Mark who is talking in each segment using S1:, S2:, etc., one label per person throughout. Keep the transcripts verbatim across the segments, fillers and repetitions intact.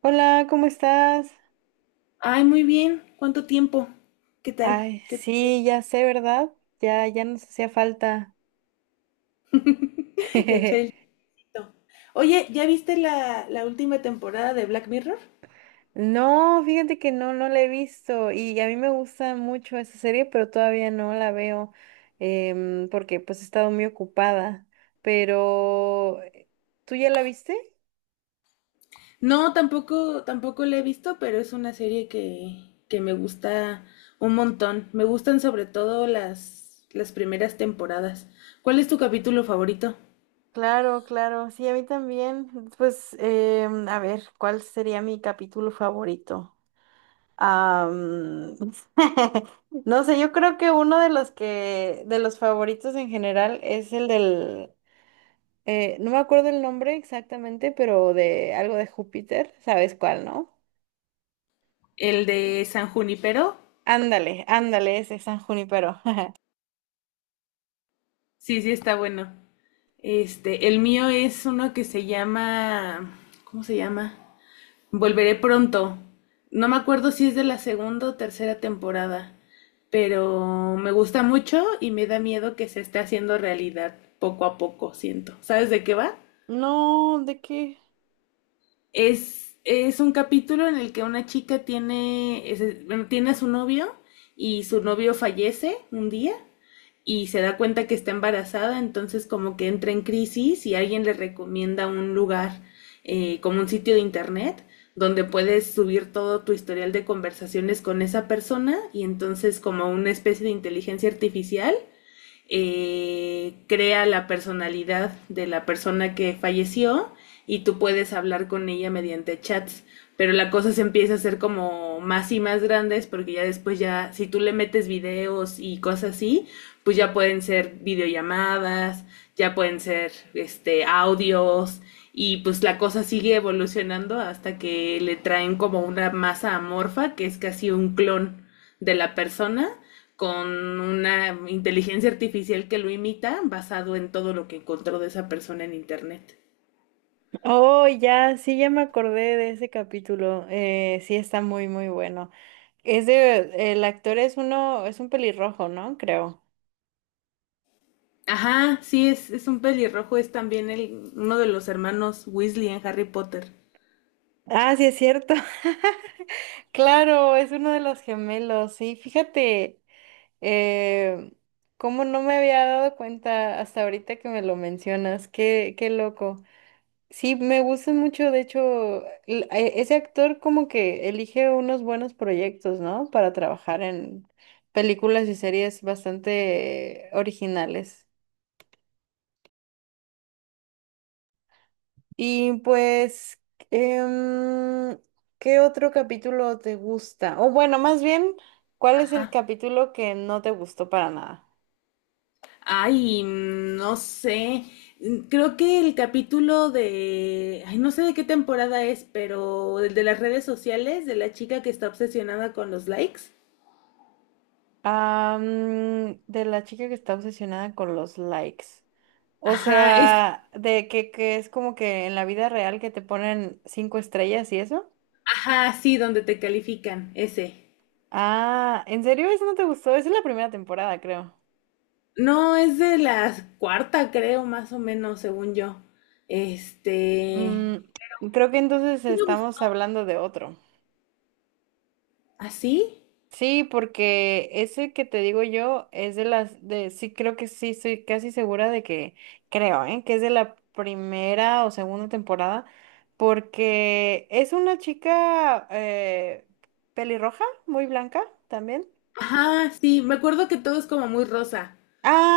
S1: Hola, ¿cómo estás?
S2: Ay, muy bien. ¿Cuánto tiempo? ¿Qué tal?
S1: Ay,
S2: ¿Qué tal?
S1: sí, ya sé, ¿verdad? Ya, ya nos hacía falta.
S2: Echar el chito. Oye, ¿ya viste la, la última temporada de Black Mirror?
S1: No, fíjate que no, no la he visto y a mí me gusta mucho esa serie, pero todavía no la veo em, porque pues he estado muy ocupada. Pero, eh, ¿tú ya la viste?
S2: No, tampoco, tampoco la he visto, pero es una serie que, que me gusta un montón. Me gustan sobre todo las, las primeras temporadas. ¿Cuál es tu capítulo favorito?
S1: Claro, claro, sí, a mí también. Pues, em, a ver, ¿cuál sería mi capítulo favorito? Am, no sé, yo creo que uno de los que, de los favoritos en general es el del, eh, No me acuerdo el nombre exactamente, pero de algo de Júpiter, ¿sabes cuál, no?
S2: El de San Junipero.
S1: Ándale, ándale, ese San Junipero.
S2: Sí, sí, está bueno. Este, el mío es uno que se llama, ¿cómo se llama? Volveré pronto. No me acuerdo si es de la segunda o tercera temporada, pero me gusta mucho y me da miedo que se esté haciendo realidad poco a poco, siento. ¿Sabes de qué va?
S1: No, ¿de qué?
S2: Es, es un capítulo en el que una chica tiene, es- bueno, tiene a su novio y su novio fallece un día y se da cuenta que está embarazada, entonces como que entra en crisis y alguien le recomienda un lugar eh, como un sitio de internet donde puedes subir todo tu historial de conversaciones con esa persona y entonces como una especie de inteligencia artificial eh, crea la personalidad de la persona que falleció y tú puedes hablar con ella mediante chats. Pero la cosa se empieza a hacer como más y más grandes porque ya después ya, si tú le metes videos y cosas así, pues ya pueden ser videollamadas, ya pueden ser este audios, y pues la cosa sigue evolucionando hasta que le traen como una masa amorfa que es casi un clon de la persona con una inteligencia artificial que lo imita basado en todo lo que encontró de esa persona en internet.
S1: Oh, ya, sí, ya me acordé de ese capítulo. Eh, sí, está muy, muy bueno. Es de, el actor es uno, es un pelirrojo, ¿no? Creo.
S2: Ajá, sí, es, es un pelirrojo, es también el, uno de los hermanos Weasley en Harry Potter.
S1: Ah, sí, es cierto. Claro, es uno de los gemelos, sí, fíjate, eh, cómo no me había dado cuenta hasta ahorita que me lo mencionas, qué, qué loco. Sí, me gusta mucho, de hecho, l- e- ese actor como que elige unos buenos proyectos, ¿no? Para trabajar en películas y series bastante eh, originales. Y pues, em, ¿qué otro capítulo te gusta? O bueno, más bien, ¿cuál es el
S2: Ajá.
S1: capítulo que no te gustó para nada?
S2: Ay, no sé. Creo que el capítulo de, ay, no sé de qué temporada es, pero el de las redes sociales, de la chica que está obsesionada con los likes.
S1: Ah, mm, de la chica que está obsesionada con los likes. O
S2: Ajá, es,
S1: sea, de que, que es como que en la vida real que te ponen cinco estrellas y eso.
S2: ajá, sí, donde te califican, ese.
S1: Ah, ¿en serio eso no te gustó? Esa es la primera temporada, creo.
S2: No, es de la cuarta, creo, más o menos, según yo.
S1: Mm,
S2: Este,
S1: creo que entonces
S2: sí me
S1: estamos
S2: gustó.
S1: hablando de otro.
S2: ¿Así?
S1: Sí, porque ese que te digo yo es de las de sí creo que sí estoy casi segura de que creo, ¿eh? Que es de la primera o segunda temporada porque es una chica eh, pelirroja, muy blanca también.
S2: Ajá, sí, me acuerdo que todo es como muy rosa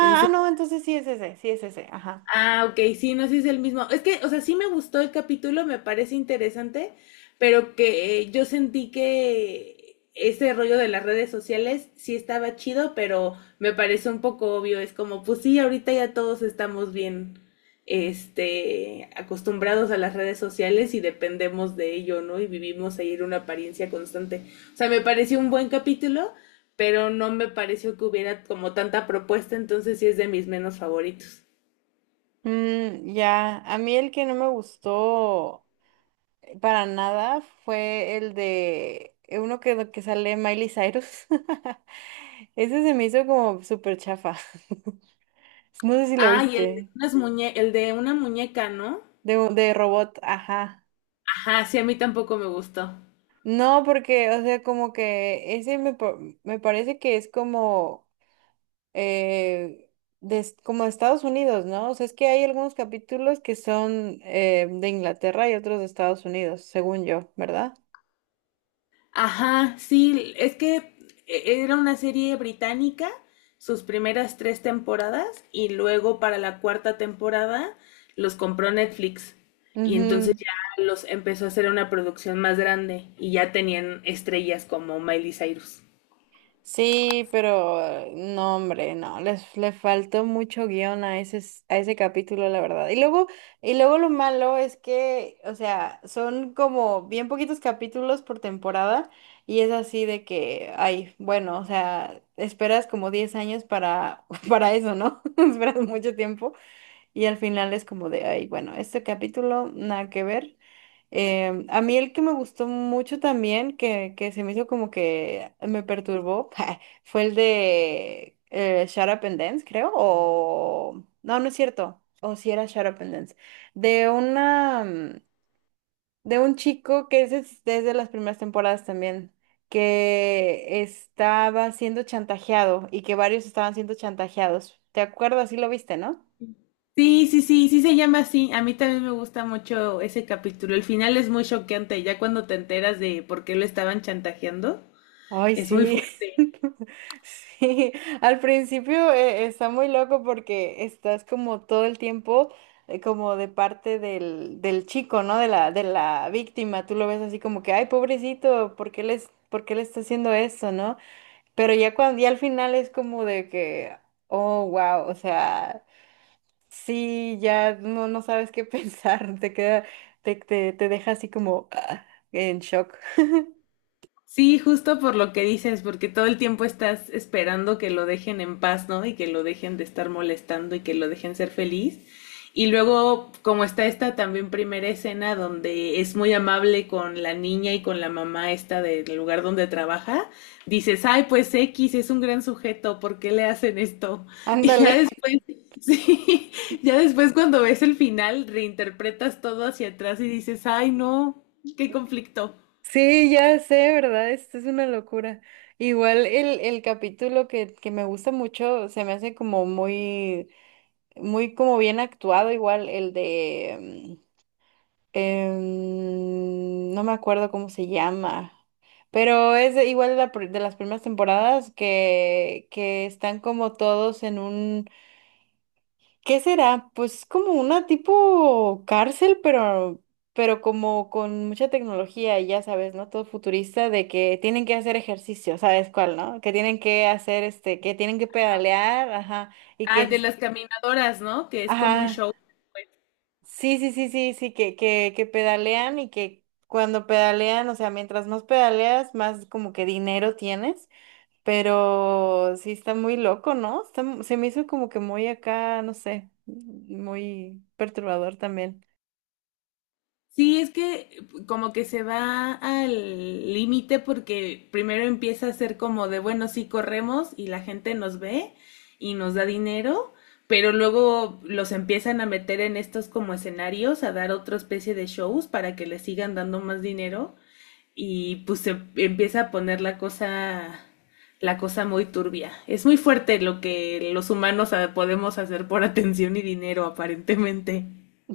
S2: en
S1: ah,
S2: su...
S1: no, entonces sí es ese, sí es ese, ajá.
S2: Ah, ok, sí, no sé si es el mismo. Es que, o sea, sí me gustó el capítulo, me parece interesante, pero que eh, yo sentí que ese rollo de las redes sociales sí estaba chido, pero me parece un poco obvio. Es como, pues sí, ahorita ya todos estamos bien, este, acostumbrados a las redes sociales y dependemos de ello, ¿no? Y vivimos ahí en una apariencia constante. O sea, me pareció un buen capítulo, pero no me pareció que hubiera como tanta propuesta, entonces sí es de mis menos favoritos.
S1: Mm, ya, a mí el que no me gustó para nada fue el de eh, uno que, que sale Miley Cyrus. Ese se me hizo como súper chafa. No sé si lo
S2: Ay, el de
S1: viste.
S2: unas muñe- el de una muñeca, ¿no?
S1: De, un- de robot, ajá.
S2: Ajá, sí, a mí tampoco me gustó.
S1: No, porque, o sea, como que ese me, pa- me parece que es como, eh, de, es- como de Estados Unidos, ¿no? O sea, es que hay algunos capítulos que son eh, de Inglaterra y otros de Estados Unidos, según yo, ¿verdad?
S2: Ajá, sí, es que e- era una serie británica, sus primeras tres temporadas, y luego para la cuarta temporada los compró Netflix. Y entonces
S1: Ujú.
S2: ya los empezó a hacer una producción más grande y ya tenían estrellas como Miley Cyrus.
S1: Sí, pero eh, no, hombre, no, les le faltó mucho guión a ese, s- a ese capítulo, la verdad. Y luego, y luego lo malo es que, o sea, son como bien poquitos capítulos por temporada y es así de que, ay, bueno, o sea, esperas como diez años para, para eso, ¿no? Esperas mucho tiempo y al final es como de, ay, bueno, este capítulo, nada que ver. Em, a mí el que me gustó mucho también, que, que se me hizo como que me perturbó, fue el de eh, Shut Up and Dance, creo, o... No, no es cierto, o si era Shut Up and Dance, de una... mm, de un chico que ese es desde las primeras temporadas también, que estaba siendo chantajeado y que varios estaban siendo chantajeados. ¿Te acuerdas? Sí lo viste, ¿no?
S2: Sí, sí, sí, sí se llama así. A mí también me gusta mucho ese capítulo. El final es muy choqueante, ya cuando te enteras de por qué lo estaban chantajeando,
S1: Ay,
S2: es muy
S1: sí.
S2: fuerte.
S1: Sí, al principio eh, está muy loco porque estás como todo el tiempo eh, como de parte del, del chico, ¿no? De la, de la víctima. Tú lo ves así como que, ay, pobrecito, ¿por qué les, por qué le está haciendo esto, no? Pero ya cuando, ya al final es como de que, oh, wow, o sea, sí, ya no, no sabes qué pensar, te queda, te, te, te deja así como ah, en shock.
S2: Sí, justo por lo que dices, porque todo el tiempo estás esperando que lo dejen en paz, ¿no? Y que lo dejen de estar molestando y que lo dejen ser feliz. Y luego, como está esta también primera escena donde es muy amable con la niña y con la mamá esta del lugar donde trabaja, dices, ay, pues X es un gran sujeto, ¿por qué le hacen esto? Y
S1: Ándale.
S2: ya después, sí, ya después cuando ves el final, reinterpretas todo hacia atrás y dices, ay, no, qué conflicto.
S1: Sí, ya sé, ¿verdad? Esto es una locura. Igual el, el capítulo que, que me gusta mucho se me hace como muy, muy como bien actuado, igual el de, mm, em, no me acuerdo cómo se llama, pero es de- igual de, la pr- de las primeras temporadas que, que están como todos en un ¿qué será? Pues como una tipo cárcel, pero, pero como con mucha tecnología, y ya sabes, ¿no? Todo futurista de que tienen que hacer ejercicio, ¿sabes cuál, no? Que tienen que hacer, este, que tienen que pedalear, ajá, y
S2: Ah, de
S1: que,
S2: las caminadoras, ¿no? Que es como un
S1: ajá,
S2: show. Pues,
S1: sí, sí, sí, sí, sí, que, que, que pedalean y que cuando pedalean, o sea, mientras más pedaleas, más como que dinero tienes. Pero sí está muy loco, ¿no? Está mu- se me hizo como que muy acá, no sé, muy perturbador también.
S2: sí, es que eh, como que se va al límite porque primero empieza a ser como de, bueno, sí corremos y la gente nos ve y nos da dinero, pero luego los empiezan a meter en estos como escenarios, a dar otra especie de shows para que les sigan dando más dinero y pues se empieza a poner la cosa, la cosa muy turbia. Es muy fuerte lo que los humanos ah, podemos hacer por atención y dinero, aparentemente.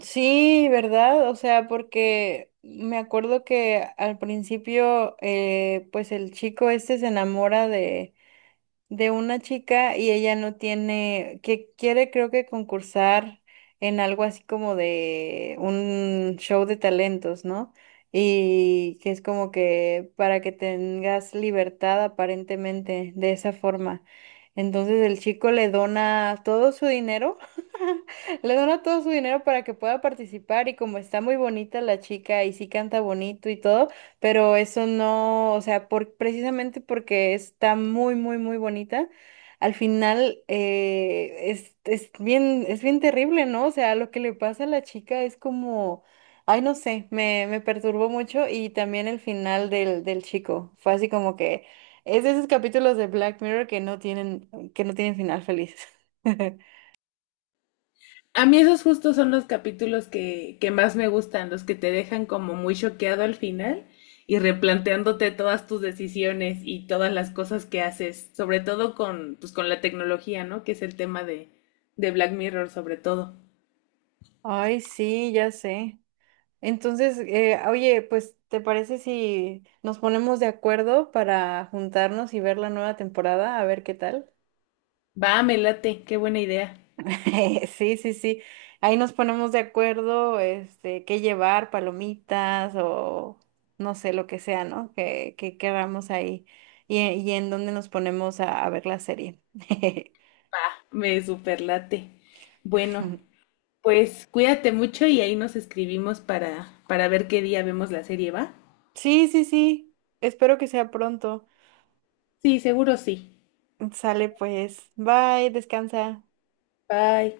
S1: Sí, ¿verdad? O sea, porque me acuerdo que al principio, eh, pues el chico este se enamora de una chica y ella no tiene, que quiere creo que concursar en algo así como de un show de talentos, ¿no? Y que es como que para que tengas libertad aparentemente de esa forma. Entonces el chico le dona todo su dinero, le dona todo su dinero para que pueda participar y como está muy bonita la chica y sí canta bonito y todo, pero eso no, o sea, por, precisamente porque está muy, muy, muy bonita, al final eh, es, es bien, es bien terrible, ¿no? O sea, lo que le pasa a la chica es como, ay, no sé, me, me perturbó mucho y también el final del, del chico, fue así como que es de esos capítulos de Black Mirror que no tienen, que no tienen final feliz.
S2: A mí esos justos son los capítulos que, que más me gustan, los que te dejan como muy choqueado al final y replanteándote todas tus decisiones y todas las cosas que haces, sobre todo con, pues, con la tecnología, ¿no? Que es el tema de, de Black Mirror, sobre todo.
S1: Ay, sí, ya sé. Entonces, eh, oye, pues, ¿te parece si nos ponemos de acuerdo para juntarnos y ver la nueva temporada? A ver qué tal.
S2: Va, me late, qué buena idea.
S1: Sí, sí, sí. Ahí nos ponemos de acuerdo, este, qué llevar, palomitas o no sé, lo que sea, ¿no? Que, que queramos ahí y, y en dónde nos ponemos a, a ver la serie.
S2: Va, me superlate. Bueno, pues cuídate mucho y ahí nos escribimos para, para ver qué día vemos la serie, ¿va?
S1: Sí, sí, sí. Espero que sea pronto.
S2: Sí, seguro sí.
S1: Sale pues. Bye, descansa.
S2: Bye.